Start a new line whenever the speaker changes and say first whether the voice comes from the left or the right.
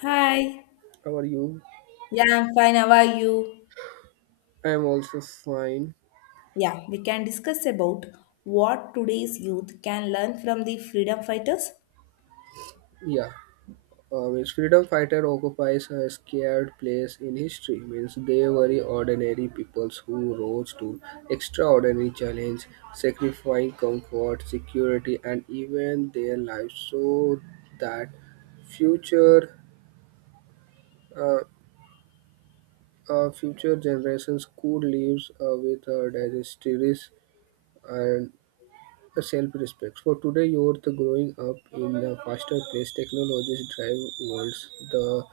left: Hi.
right: How are you?
left: Yeah, I'm fine. How are you?
right: I'm also fine.
left: Yeah, we can discuss about what today's youth can learn from the freedom fighters.
right: Yeah. Means freedom fighter occupies a scared place in history. Means they were ordinary peoples who rose to extraordinary challenge, sacrificing comfort, security, and even their lives so that future uh, future generations could live with dignitaries and self-respect. For today you are the growing up in a faster pace, technologies drive worlds. The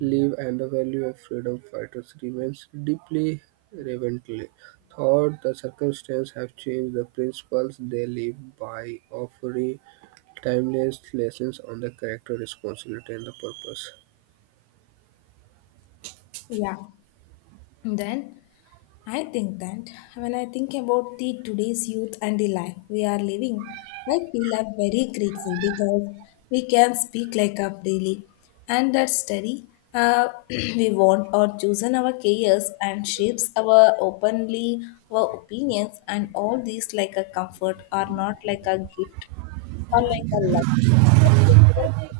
right: live and the value of freedom fighters remains deeply relevantly. Thought the circumstance have changed the principles they live by, offering timeless lessons on the character, responsibility, and the purpose.
left: Yeah. Then I think that when I think about the today's youth and the life we are living, I feel I'm very grateful, because we can speak like up daily and that study, we want or chosen our careers and shapes our openly our opinions, and all these like a comfort are not like a gift or like a love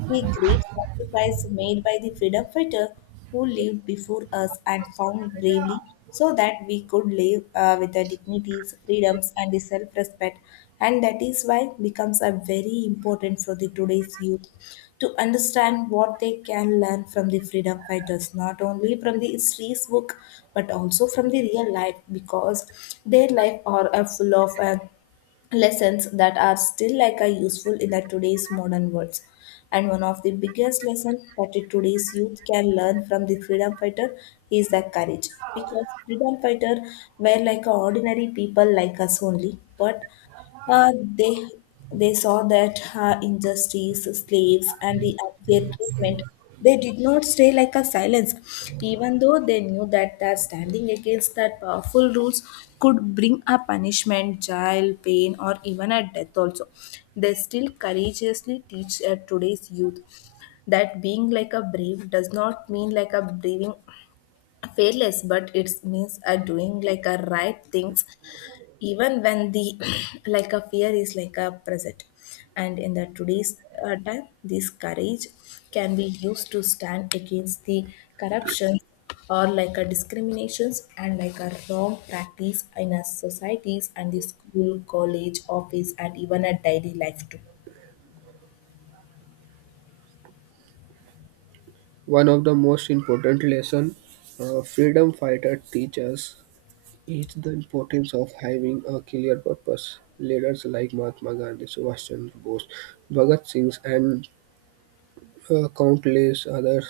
left: the great sacrifice made by the freedom fighter who lived before us and found bravely, so that we could live with the dignities, freedoms, and the self-respect. And that is why becomes a very important for the today's youth to understand what they can learn from the freedom fighters, not only from the history's book, but also from the real life, because their life are full of lessons that are still like are useful in the today's modern world. And one of the biggest lessons that the today's youth can learn from the freedom fighter is the courage. Because freedom fighter were like a ordinary people like us only, but uh, they they saw that her injustice, slaves, and the unfair treatment. They did not stay like a silence, even though they knew that their standing against that powerful rules could bring a punishment, jail, pain, or even a death. Also, they still courageously teach today's youth that being like a brave does not mean like a braving fearless, but it means a doing like a right things even when the like a fear is like a present. And in the today's time this courage can be used to stand against the corruption or like a discriminations and like a wrong practice in our societies and the school college office and even a daily life too.
right: One of the most important lesson freedom fighter teaches. It's the importance of having a clear purpose. Leaders like Mahatma Gandhi, Subhash Chandra Bose, Bhagat Singh, and countless others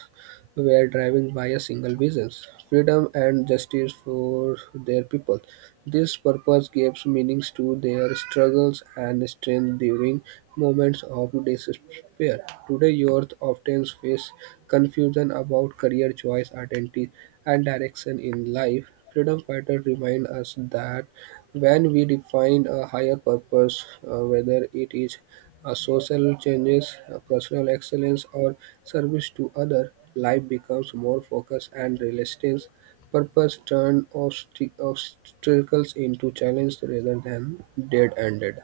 right: were driven by a single vision, freedom and justice for their people. This purpose gives meanings to their struggles and strength during moments of despair. Today, youth often face confusion about career choice, identity, and direction in life. Freedom fighters remind us that when we define a higher purpose, whether it is social changes, personal excellence, or service to other, life becomes more focused and realistic. Purpose turn obstacles into challenge rather than dead-ended.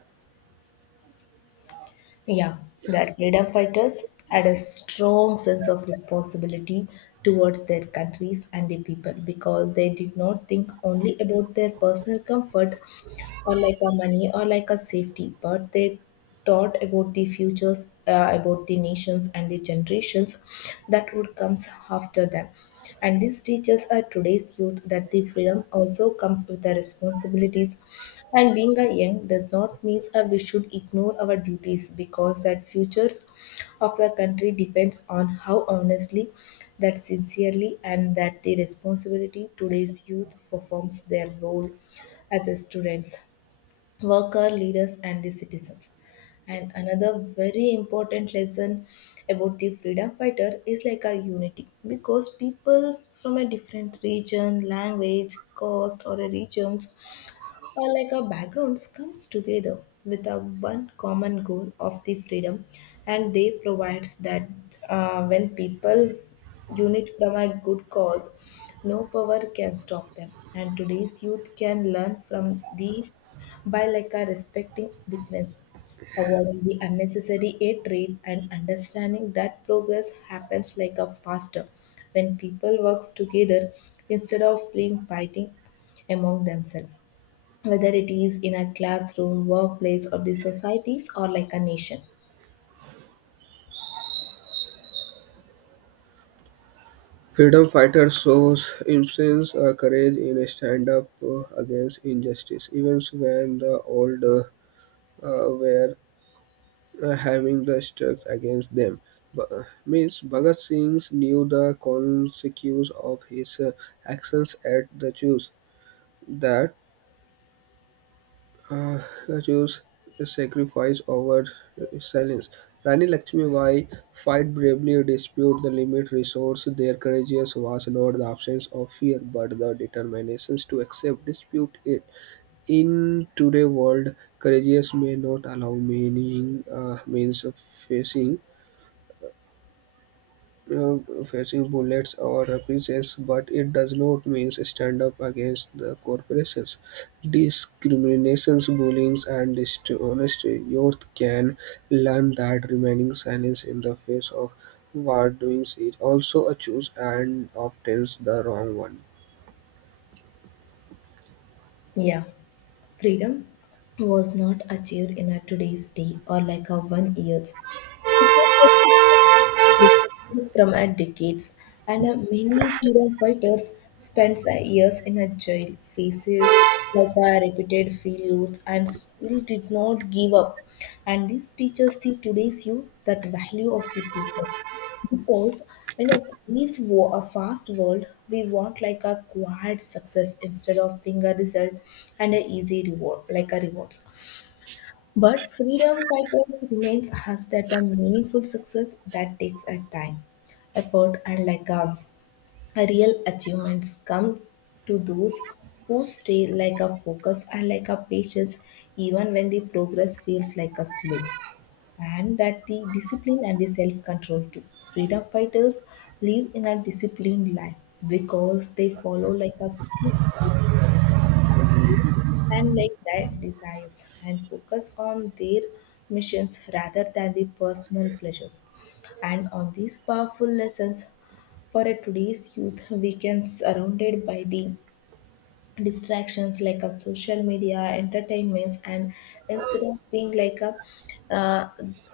left: Yeah, that freedom fighters had a strong sense of responsibility towards their countries and the people, because they did not think only about their personal comfort or like a money or like a safety, but they thought about the futures, about the nations and the generations that would come after them. And this teaches our today's youth that the freedom also comes with the responsibilities. And being a young does not mean that we should ignore our duties, because that futures of the country depends on how honestly, that sincerely, and that the responsibility today's youth performs their role as a students worker leaders and the citizens. And another very important lesson about the freedom fighter is like a unity, because people from a different region language caste or a regions or like our backgrounds comes together with a one common goal of the freedom. And they provides that when people unit from a good cause no power can stop them. And today's youth can learn from these by like a respecting difference avoiding the unnecessary aid trade and understanding that progress happens like a faster when people works together instead of being fighting among themselves, whether it is in a classroom, workplace, or the societies or like a nation.
right: Freedom fighter shows immense courage in a stand up against injustice, even when the old were having the strikes against them. But, means Bhagat Singh knew the consequences of his actions at the choose that uh, the Jews sacrifice over silence. Rani Lakshmi Bai fight bravely, dispute the limit resource. Their courage was not the absence of fear, but the determinations to accept, dispute it. In today's world, courageous may not allow meaning means of uh, facing bullets or reprisals, but it does not mean stand up against the corporations. Discriminations, bullying, and dishonesty. Youth can learn that remaining silent in the face of wrongdoing is also a choice and often the wrong one.
left: Yeah, freedom was not achieved in a today's day or like a 1 years. It was from a decades, and a many freedom fighters spent years in a jail facing like a repeated failures and still did not give up. And this teaches the today's youth that value of the people. Because in this war, a fast world, we want like a quiet success instead of being a result and a easy reward, like a rewards. But freedom fighters remains has that the meaningful success that takes a time, effort, and like a real achievements come to those who stay like a focus and like a patience even when the progress feels like a slow. And that the discipline and the self-control too. Freedom fighters live in a disciplined life because they follow like a school and like that desires and focus on their missions rather than the personal pleasures. And on these powerful lessons for a today's youth we can surrounded by the distractions like a social media entertainments and instead of being like a uh,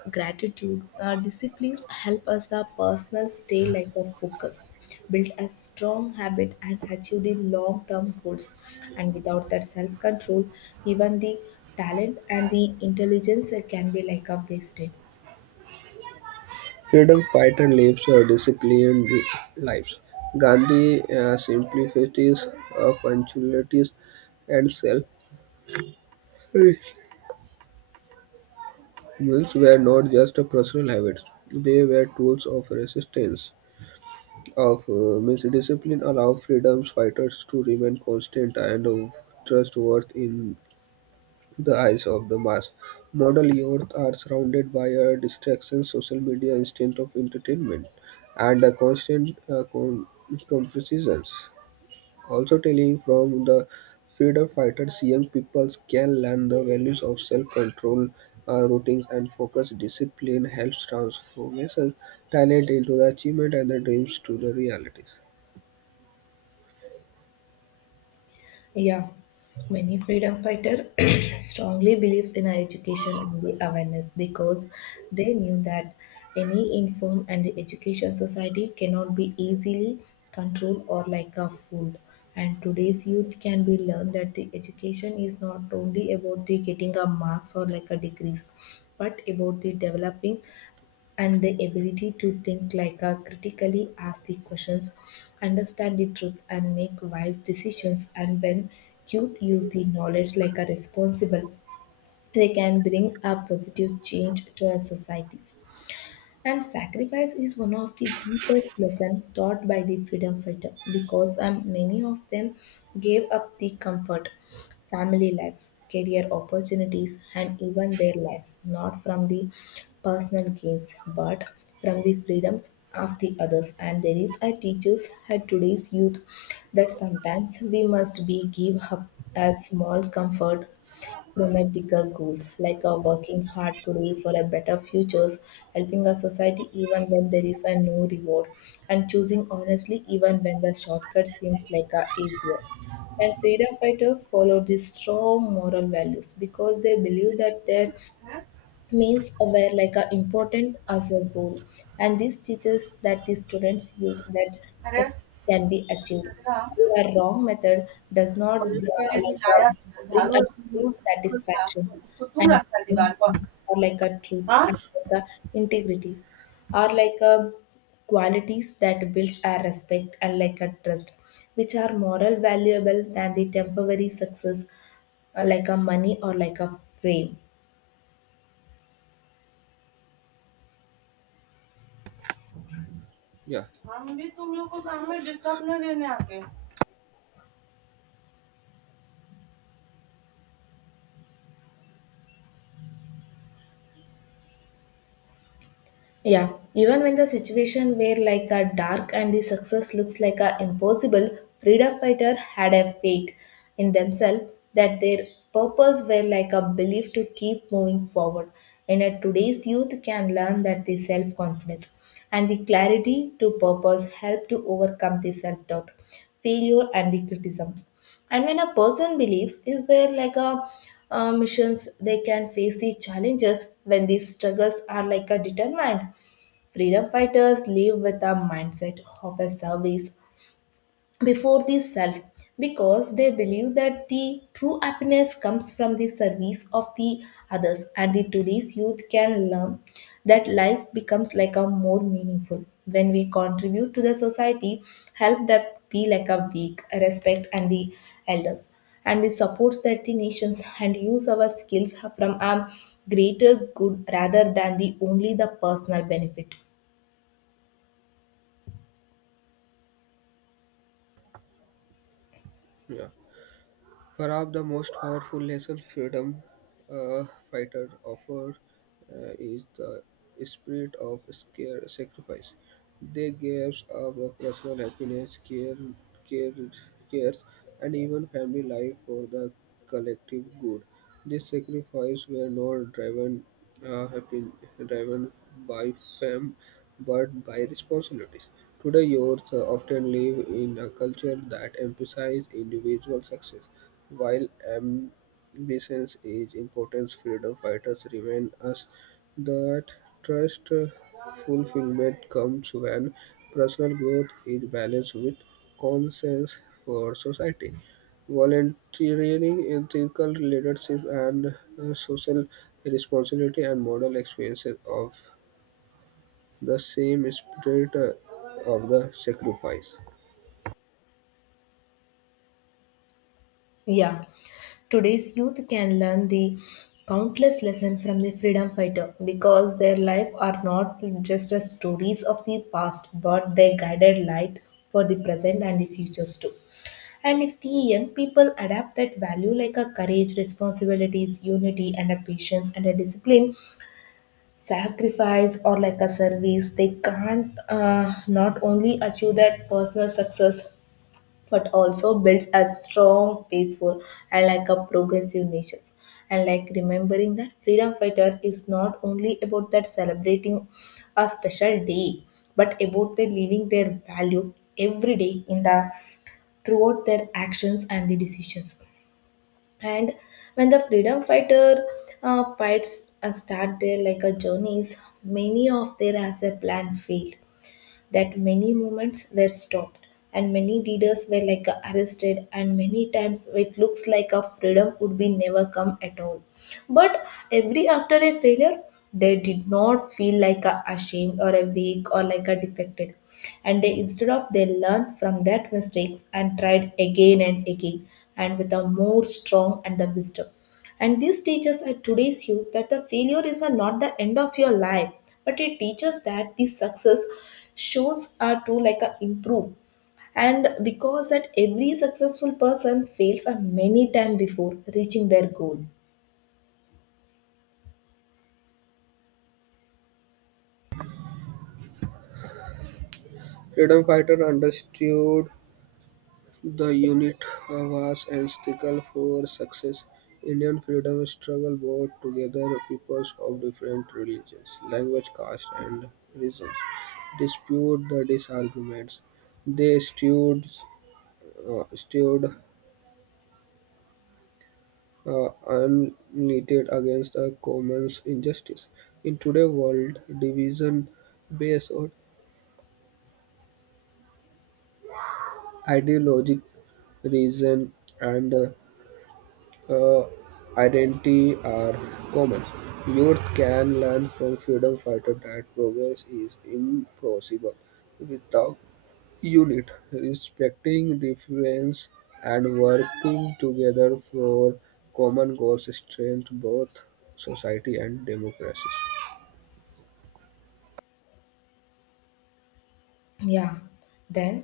left: gratitude disciplines help us our personal stay like a focus build a strong habit and achieve the long term goals. And without that self control even the talent and the intelligence can be like a wasted.
right: Freedom fighter lives a disciplined lives. Gandhi simplicities, punctualities, and self Mills were not just personal habits, they were tools of resistance. Of means discipline allow freedom fighters to remain constant and of trustworthy in the eyes of the mass. Modern youth are surrounded by a distraction, social media, instant of entertainment, and a constant comparisons. Also telling from the freedom fighters, young people can learn the values of self-control, routines, and focus. Discipline helps transformation talent into the achievement and the dreams to the realities.
left: Yeah, many freedom fighter strongly believes in our education and the awareness, because they knew that any inform and the education society cannot be easily controlled or like a fooled. And today's youth can be learned that the education is not only about the getting a marks or like a degrees, but about the developing and the ability to think like a critically ask the questions understand the truth and make wise decisions. And when youth use the knowledge like a responsible they can bring a positive change to our societies. And sacrifice is one of the deepest lessons taught by the freedom fighter, because many of them gave up the comfort, family lives, career opportunities, and even their lives, not from the personal gains, but from the freedoms of the others. And there is a teaches at today's youth that sometimes we must be give up a small comfort women bigger goals, like working hard today for a better futures, helping a society even when there is a no reward, and choosing honestly even when the shortcut seems like a easier. And freedom fighters follow these strong moral values because they believe that their means were like a important as a goal. And this teaches that the students youth that
right: अरे
left: success can be achieved
right: सदना
left: a wrong method does not
right: के लिए जो
left: like
right: लाया था,
left: bring
right: झाड़ू
left: a true
right: रखा था
left: satisfaction
right: तो उसको तुम
left: and
right: रखा दीवार पर
left: or like a truth
right: हाँ।
left: and like a integrity are like a qualities that builds our respect and like a trust which are moral valuable than the temporary success like a money or like a fame.
right: Yeah, हम भी तुम लोग को काम में disturb ना देने आते।
left: Yeah, even when the situation were like a dark and the success looks like a impossible, freedom fighter had a faith in themselves that their purpose were like a belief to keep moving forward. And at today's youth can learn that the self-confidence and the clarity to purpose help to overcome the self-doubt, failure and the criticisms. And when a person believes is there like a missions they can face these challenges when these struggles are like a determined. Freedom fighters live with a mindset of a service before the self, because they believe that the true happiness comes from the service of the others. And the today's youth can learn that life becomes like a more meaningful when we contribute to the society help that be like a weak respect and the elders and the supports that the nations and use our skills from a greater good rather than the only the personal benefit.
right: Yeah. Perhaps the most powerful lesson freedom uh, fighters offer is the spirit of scare sacrifice. They gave up of personal happiness, care, cares, and even family life for the collective good. These sacrifices were not uh, happy, driven by fame, but by responsibilities. Today, youth often live in a culture that emphasizes individual success while ambitions is important, freedom fighters remind us that trust fulfillment comes when personal growth is balanced with concerns for society. Volunteering, ethical leadership, and social responsibility and moral experiences of the same spirit of the sacrifice.
left: Yeah, today's youth can learn the countless lessons from the freedom fighter, because their life are not just as stories of the past, but they guided light for the present and the futures too. And if the young people adapt that value like a courage, responsibilities, unity, and a patience and a discipline, sacrifice or like a service, they can't not only achieve that personal success but also builds a strong, peaceful, and like a progressive nation. And like remembering that freedom fighter is not only about that celebrating a special day, but about the living their value every day in the throughout their actions and the decisions. And when the freedom fighter fights start their like a journeys, many of their as a plan fail that many movements were stopped and many leaders were like arrested and many times it looks like a freedom would be never come at all. But every after a failure they did not feel like a ashamed or a weak or like a defected. And they instead of they learned from that mistakes and tried again and again and with a more strong and the wisdom. And this teaches at today's youth that the failure is not the end of your life, but it teaches that the success shows are to like a improve. And because that every successful person fails a many time before reaching their goal.
right: Freedom fighter understood the unit was integral for success. Indian freedom struggle brought together peoples of different religions, language, caste, and regions. Dispute the disagreements. They stood uh, united against the common injustice. In today's world, division based on ideologic reason and uh, identity are common. Youth can learn from freedom fighters that progress is impossible without unit. Respecting difference and working together for common goals strengthen both society and democracies.
left: Yeah. Then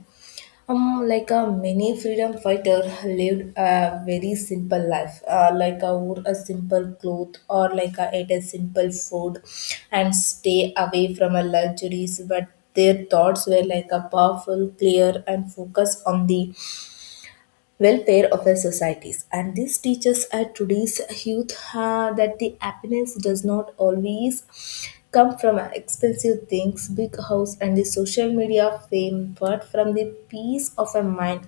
left: Like a many freedom fighter lived a very simple life, like a wore a simple cloth or like a ate a simple food, and stay away from a luxuries. But their thoughts were like a powerful, clear, and focused on the welfare of our societies, and this teaches our today's youth that the happiness does not always come from expensive things, big house, and the social media fame, but from the peace of a mind,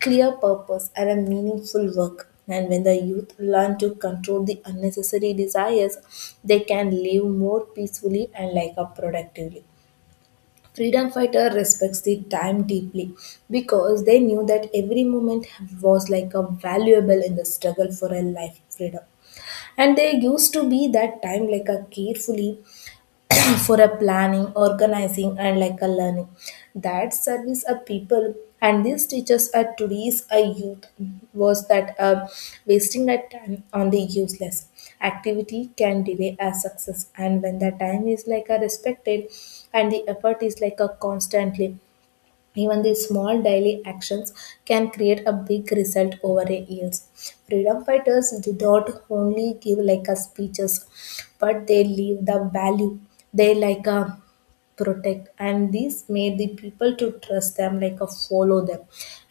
left: clear purpose, and a meaningful work. And when the youth learn to control the unnecessary desires, they can live more peacefully and like up productively. Freedom fighter respects the time deeply because they knew that every moment was like a valuable in the struggle for a life freedom. And they used to be that time like a carefully for a planning, organizing, and like a learning that service a people. And these teachers are today's a youth was that wasting that time on the useless activity can delay a success. And when the time is like a respected and the effort is like a constantly, even the small daily actions can create a big result over a years. Freedom fighters did not only give like a speeches, but they leave the value. They like a protect, and this made the people to trust them, like a follow them.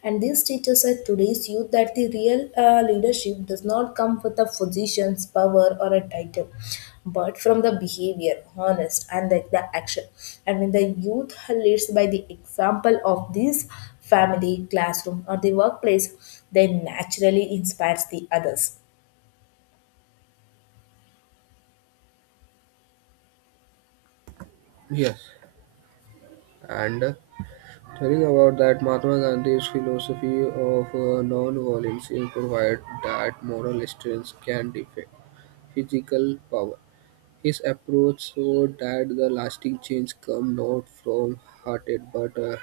left: And this teaches us today's youth that the real leadership does not come with a positions, power, or a title, but from the behavior, honest, and the action. And when the youth leads by the example of this family, classroom, or the workplace, they naturally inspires the others.
right: Yes, and telling about that Mahatma Gandhi's philosophy of non-violence provide that moral strength can defeat physical power. His approach showed that the lasting change comes not from hearted, but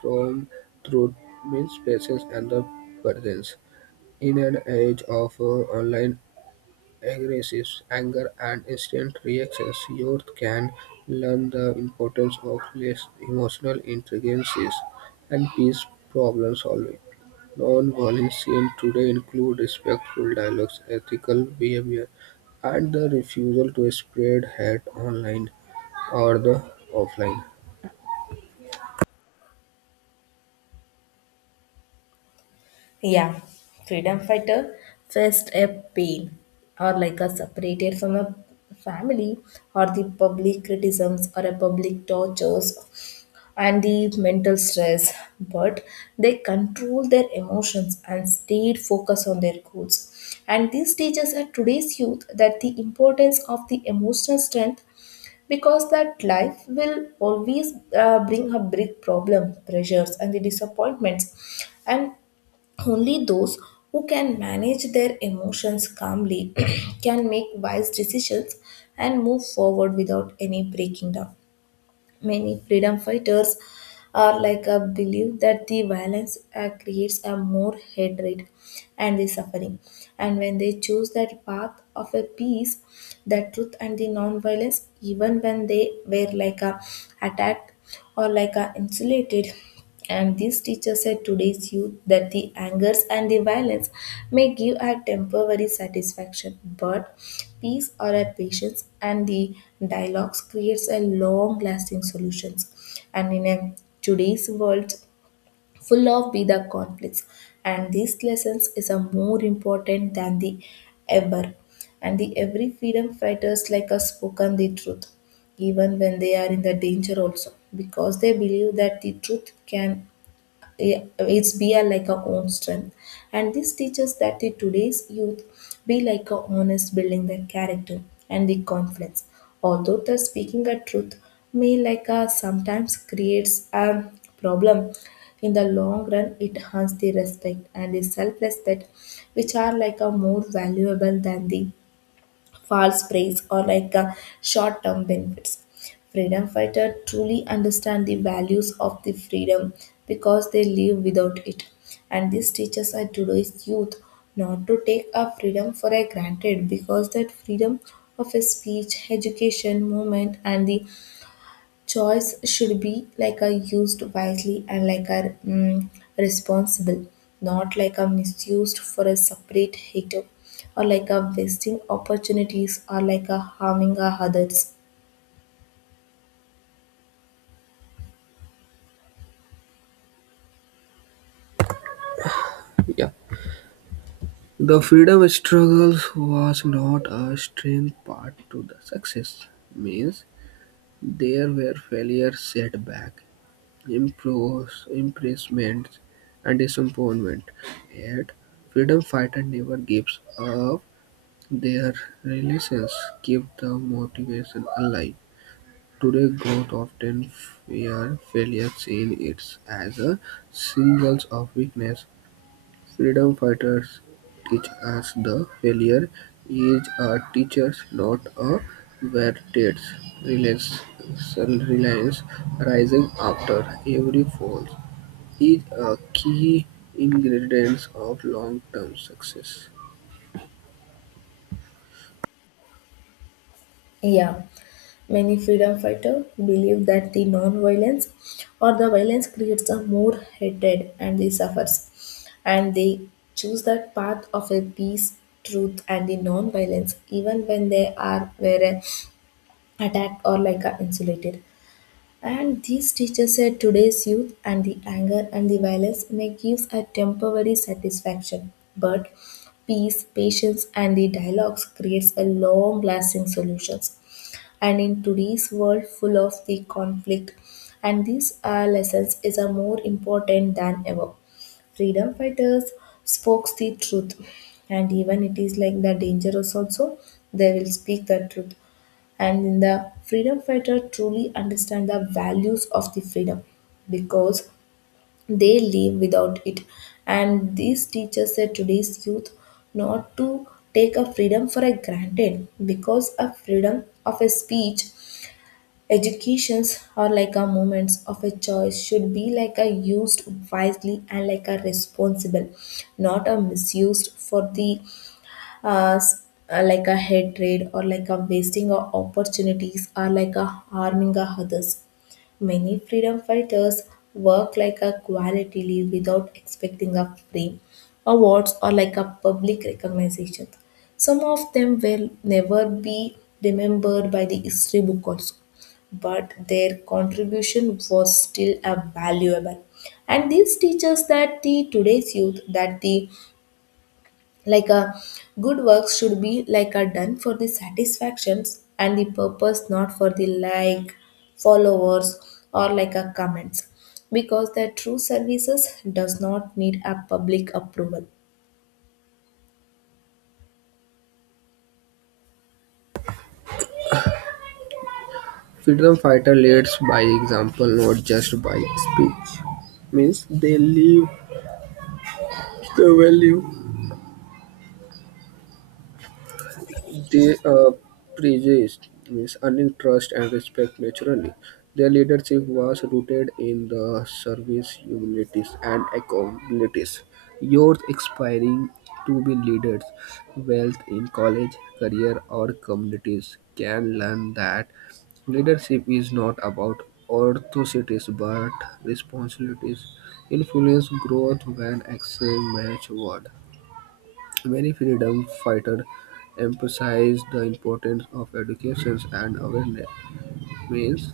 right: from truth, means presence and the presence. In an age of online aggressive anger and instant reactions, youth can learn the importance of less emotional intelligence and peace problem solving. Non-violence today include respectful dialogues, ethical behavior, and the refusal to spread hate online or the offline.
left: Yeah, freedom fighter faced a pain or like a separated from a family or the public criticisms or a public tortures and the mental stress, but they control their emotions and stayed focused on their goals. And these teaches at today's youth that the importance of the emotional strength, because that life will always bring a big problem, pressures, and the disappointments. And only those who can manage their emotions calmly can make wise decisions and move forward without any breaking down. Many freedom fighters are like a belief that the violence creates a more hatred and the suffering. And when they choose that path of a peace, the truth, and the non-violence, even when they were like a attacked or like are insulated. And this teacher said today's youth that the angers and the violence may give a temporary satisfaction, but peace or a patience and the dialogues creates a long lasting solutions. And in a today's world, full of be the conflicts, and these lessons is a more important than the ever. And the every freedom fighters like us spoken the truth, even when they are in the danger also, because they believe that the truth can, yeah, it's be a, like a own strength. And this teaches that the today's youth be like a honest, building their character and the confidence, although the speaking a truth may like a sometimes creates a problem. In the long run, it harms the respect and the self-respect, which are like a more valuable than the false praise or like short-term benefits. Freedom fighters truly understand the values of the freedom because they live without it. And this teaches our today's youth not to take our freedom for a granted, because that freedom of a speech, education, movement, and the choice should be like a used wisely and like a responsible, not like a misused for a separate hater or like a wasting opportunities or like a harming a others.
right: Yeah. The freedom struggles was not a strange part to the success. Means there were failure, setback, imprisonment, and disappointment. Yet freedom fighter never gives up. Their releases kept the motivation alive. Today, growth often fear failure, seeing it as a signal of weakness. Freedom fighters teach us the failure is a teacher, not a verdict. Reliance, reliance rising after every fall is a key ingredient of long-term success.
left: Yeah. Many freedom fighters believe that the non-violence or the violence creates a more hatred and they suffers. And they choose that path of a peace, truth, and the non-violence, even when they are where attacked or like insulated. And these teachers said today's youth and the anger and the violence may give a temporary satisfaction, but peace, patience, and the dialogues creates a long-lasting solutions. And in today's world full of the conflict, and these lessons is a more important than ever. Freedom fighters spoke the truth, and even it is like the dangerous also, they will speak the truth. And the freedom fighter truly understand the values of the freedom because they live without it. And these teachers that today's youth not to take a freedom for a granted, because a freedom of a speech, educations, or like a moments of a choice should be like a used wisely and like a responsible, not a misused for the uh, s- like a hatred or like a wasting of opportunities or like a harming of others. Many freedom fighters work like a quality leave without expecting a free awards or like a public recognition. Some of them will never be remembered by the history book also, but their contribution was still a valuable. And this teaches that the today's youth that the like a good works should be like a done for the satisfactions and the purpose, not for the like followers or like a comments, because their true services does not need a public approval.
right: Freedom fighter leads by example, not just by speech. Means they live the value. They preached means earning trust and respect naturally. Their leadership was rooted in the service, humility, and accountabilities. Youth aspiring to be leaders, wealth in college, career, or communities can learn that leadership is not about authorities but responsibilities. Influence growth when action match word. Many freedom fighters emphasized the importance of education and awareness. Means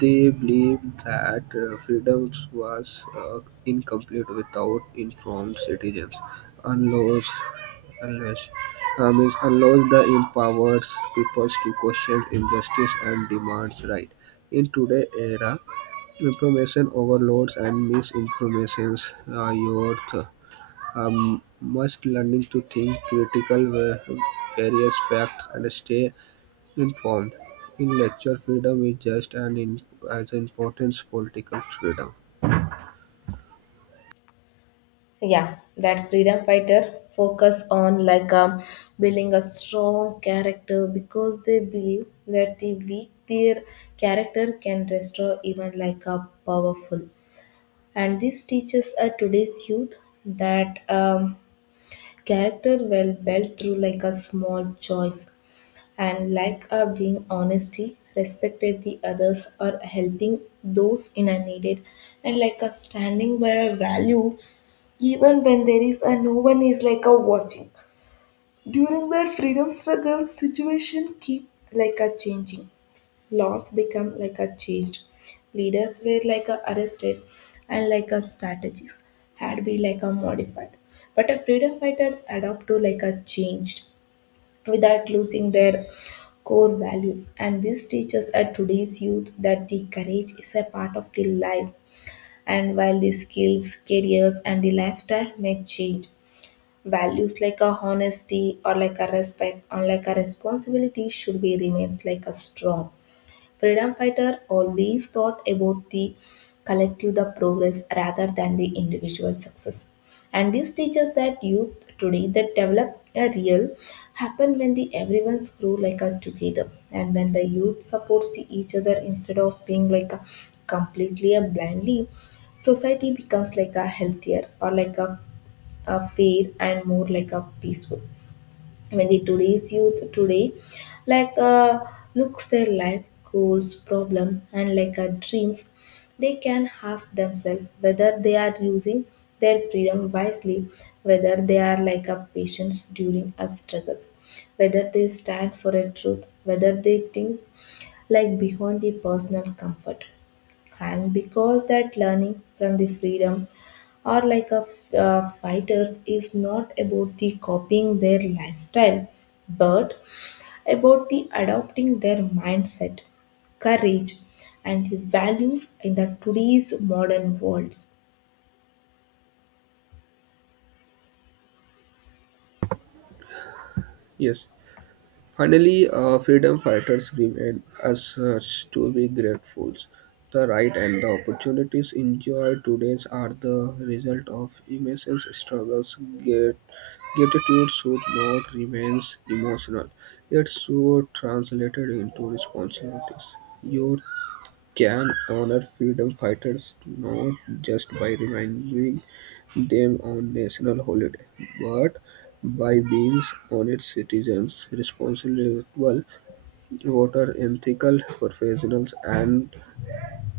right: they believed that freedom was incomplete without informed citizens. Unless, unless, unless the empowered peoples to question injustice and demands right. In today's era, information overloads and misinformations are youth must learning to think critical various facts and stay informed. Intellectual freedom is just as important as political freedom.
left: Yeah, that freedom fighter focus on like building a strong character, because they believe that the weak their character can restore even like a powerful. And this teaches today's youth that character well built through like a small choice and like a being honesty, respected the others, or helping those in a needed, and like a standing by a value even when there is a no one is like a watching. During their freedom struggle, situation keep like a changing, laws become like a changed, leaders were like a arrested, and like a strategies had been like a modified, but a freedom fighters adapt to like a changed without losing their core values. And this teaches at today's youth that the courage is a part of the life, and while the skills, careers, and the lifestyle may change, values like a honesty or like a respect or like a responsibility should be remains like a strong. Freedom fighters always thought about the collective, the progress rather than the individual success. And this teaches that youth today that develop a real happen when the everyone's grow like us together. And when the youth supports the each other instead of being like a completely a blindly, society becomes like a healthier or like a fair and more like a peaceful. I mean, the today's youth today, like looks their life goals, problem, and like dreams, they can ask themselves whether they are using their freedom wisely, whether they are like a patience during our struggles, whether they stand for a truth, whether they think like beyond the personal comfort. And because that learning from the freedom or like a fighters is not about the copying their lifestyle, but about the adopting their mindset, courage, and the values in the today's modern worlds.
right: Yes. Finally, freedom fighters remain as such to be grateful. The right and the opportunities enjoyed today are the result of immense struggles. Gratitude should not remain emotional. It should translated into responsibilities. Your can honor freedom fighters not just by reminding them on national holiday, but by being honest citizens, responsible voters, ethical professionals, and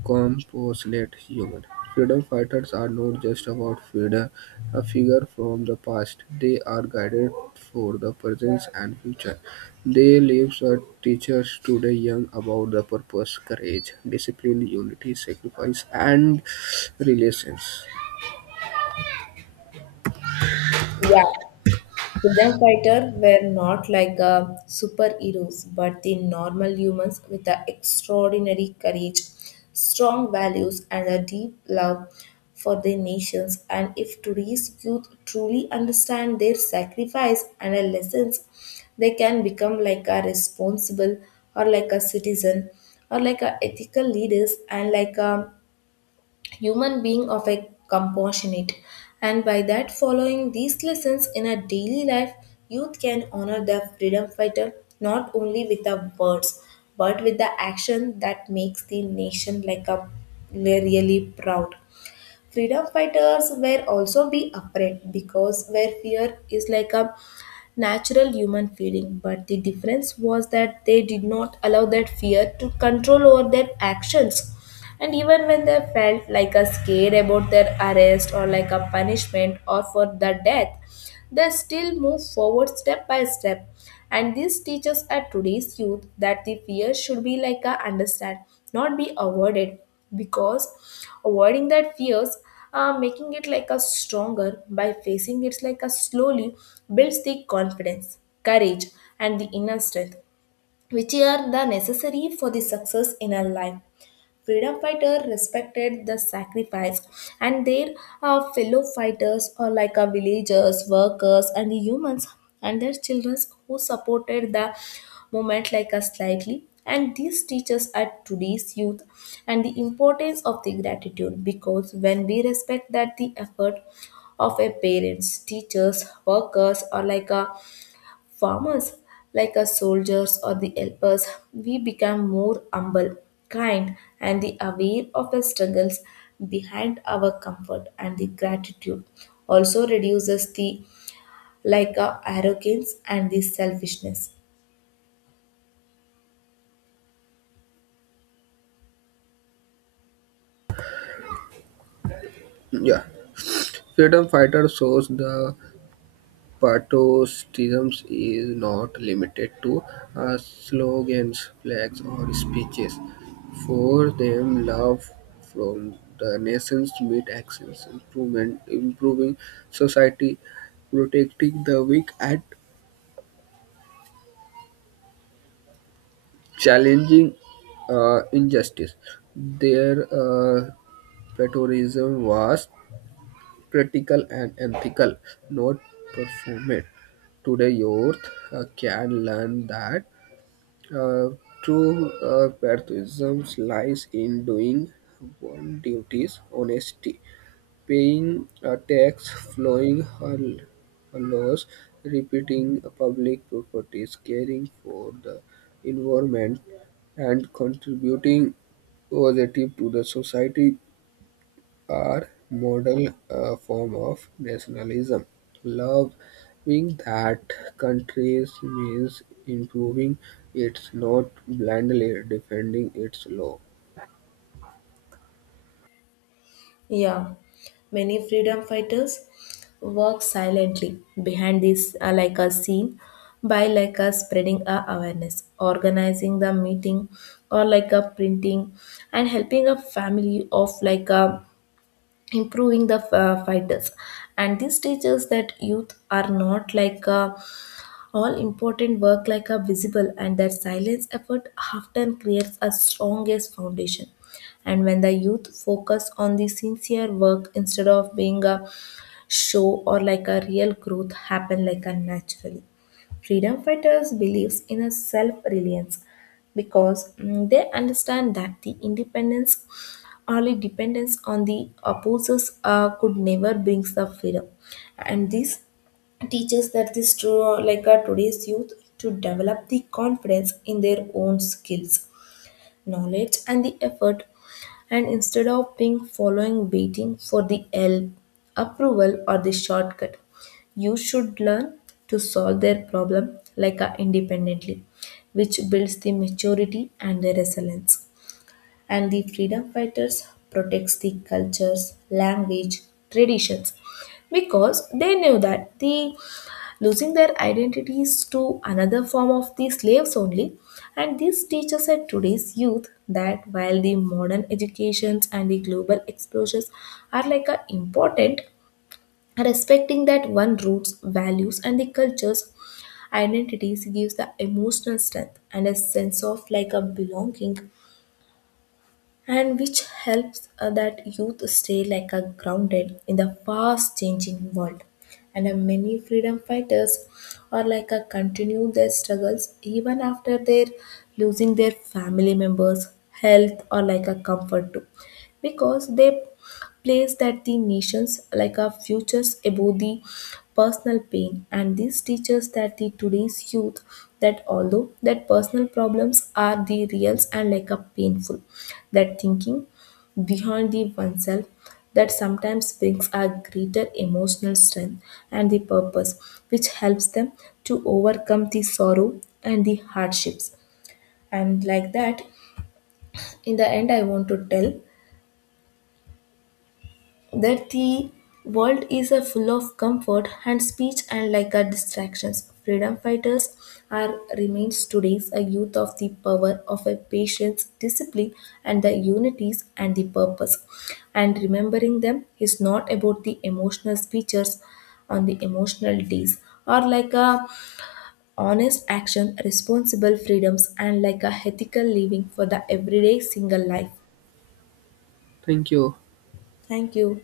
right: compassionate human. Freedom fighters are not just about freedom, a figure from the past. They are guided for the present and future. They lives are teachers to the young about the purpose, courage, discipline, unity, sacrifice, and relations.
left: Yeah. Freedom fighters were not like superheroes, but the normal humans with the extraordinary courage, strong values, and a deep love for their nations. And if today's youth truly understand their sacrifice and their lessons, they can become like a responsible or like a citizen or like a ethical leaders and like a human being of a compassionate. And by that following these lessons in a daily life, youth can honor the freedom fighter not only with the words, but with the action that makes the nation like a really proud. Freedom fighters were also be afraid, because where fear is like a natural human feeling, but the difference was that they did not allow that fear to control over their actions. And even when they felt like a scare about their arrest or like a punishment or for the death, they still move forward step by step. And this teaches at today's youth that the fear should be like a understand, not be avoided, because avoiding that fears making it like a stronger by facing it like a slowly builds the confidence, courage, and the inner strength, which are the necessary for the success in our life. Freedom fighters respected the sacrifice and their fellow fighters or like villagers, workers, and humans, and their children who supported the movement like us slightly. And these teachers are today's youth and the importance of the gratitude, because when we respect that the effort of a parents, teachers, workers, or like a farmers, like us soldiers or the helpers, we become more humble, kind, and the aware of the struggles behind our comfort. And the gratitude also reduces the like arrogance and the selfishness.
right: Yeah, freedom fighter shows the patriotism is not limited to slogans, flags, or speeches. For them, love from the nations meet actions, improvement, improving society, protecting the weak, and challenging injustice. Their patriotism was practical and ethical, not performative. Today, youth can learn that Uh, true patriotism lies in doing one's duties honestly, paying a tax, following her laws, repeating public properties, caring for the environment, and contributing positive to the society are model form of nationalism, loving that country means improving it, not blindly defending its law.
left: Yeah, many freedom fighters work silently behind this like a scene by like a spreading a awareness, organizing the meeting, or like a printing and helping a family of like a improving the fighters. And this teaches that youth are not like a all important work like are visible, and their silence effort often creates a strongest foundation. And when the youth focus on the sincere work instead of being a show or like a real growth happen like a naturally. Freedom fighters believes in a self-reliance because they understand that the independence only dependence on the opposers could never brings the freedom. And this teaches that this like our today's youth to develop the confidence in their own skills, knowledge, and the effort, and instead of being following, waiting for the help, approval, or the shortcut, you should learn to solve their problem like independently, which builds the maturity and the resilience. And the freedom fighters protects the cultures, language, traditions, because they knew that the losing their identities to another form of the slaves only. And this teaches at today's youth that while the modern educations and the global exposures are like a important, respecting that one roots, values, and the cultures identities gives the emotional strength and a sense of like a belonging, and which helps that youth stay like a grounded in the fast changing world. And many freedom fighters are like a continue their struggles even after their losing their family members, health, or like a comfort too, because they place that the nations like our futures above the personal pain. And this teaches that the today's youth that although that personal problems are the reals and like a painful, that thinking behind the oneself that sometimes brings a greater emotional strength and the purpose, which helps them to overcome the sorrow and the hardships. And like that, in the end, I want to tell that the world is a full of comfort and speech and like a distractions. Freedom fighters are remains today's a youth of the power of a patience, discipline, and the unities and the purpose. And remembering them is not about the emotional speeches on the emotional days or like a honest action, responsible freedoms, and like a ethical living for the everyday single life.
right: Thank you.
left: Thank you.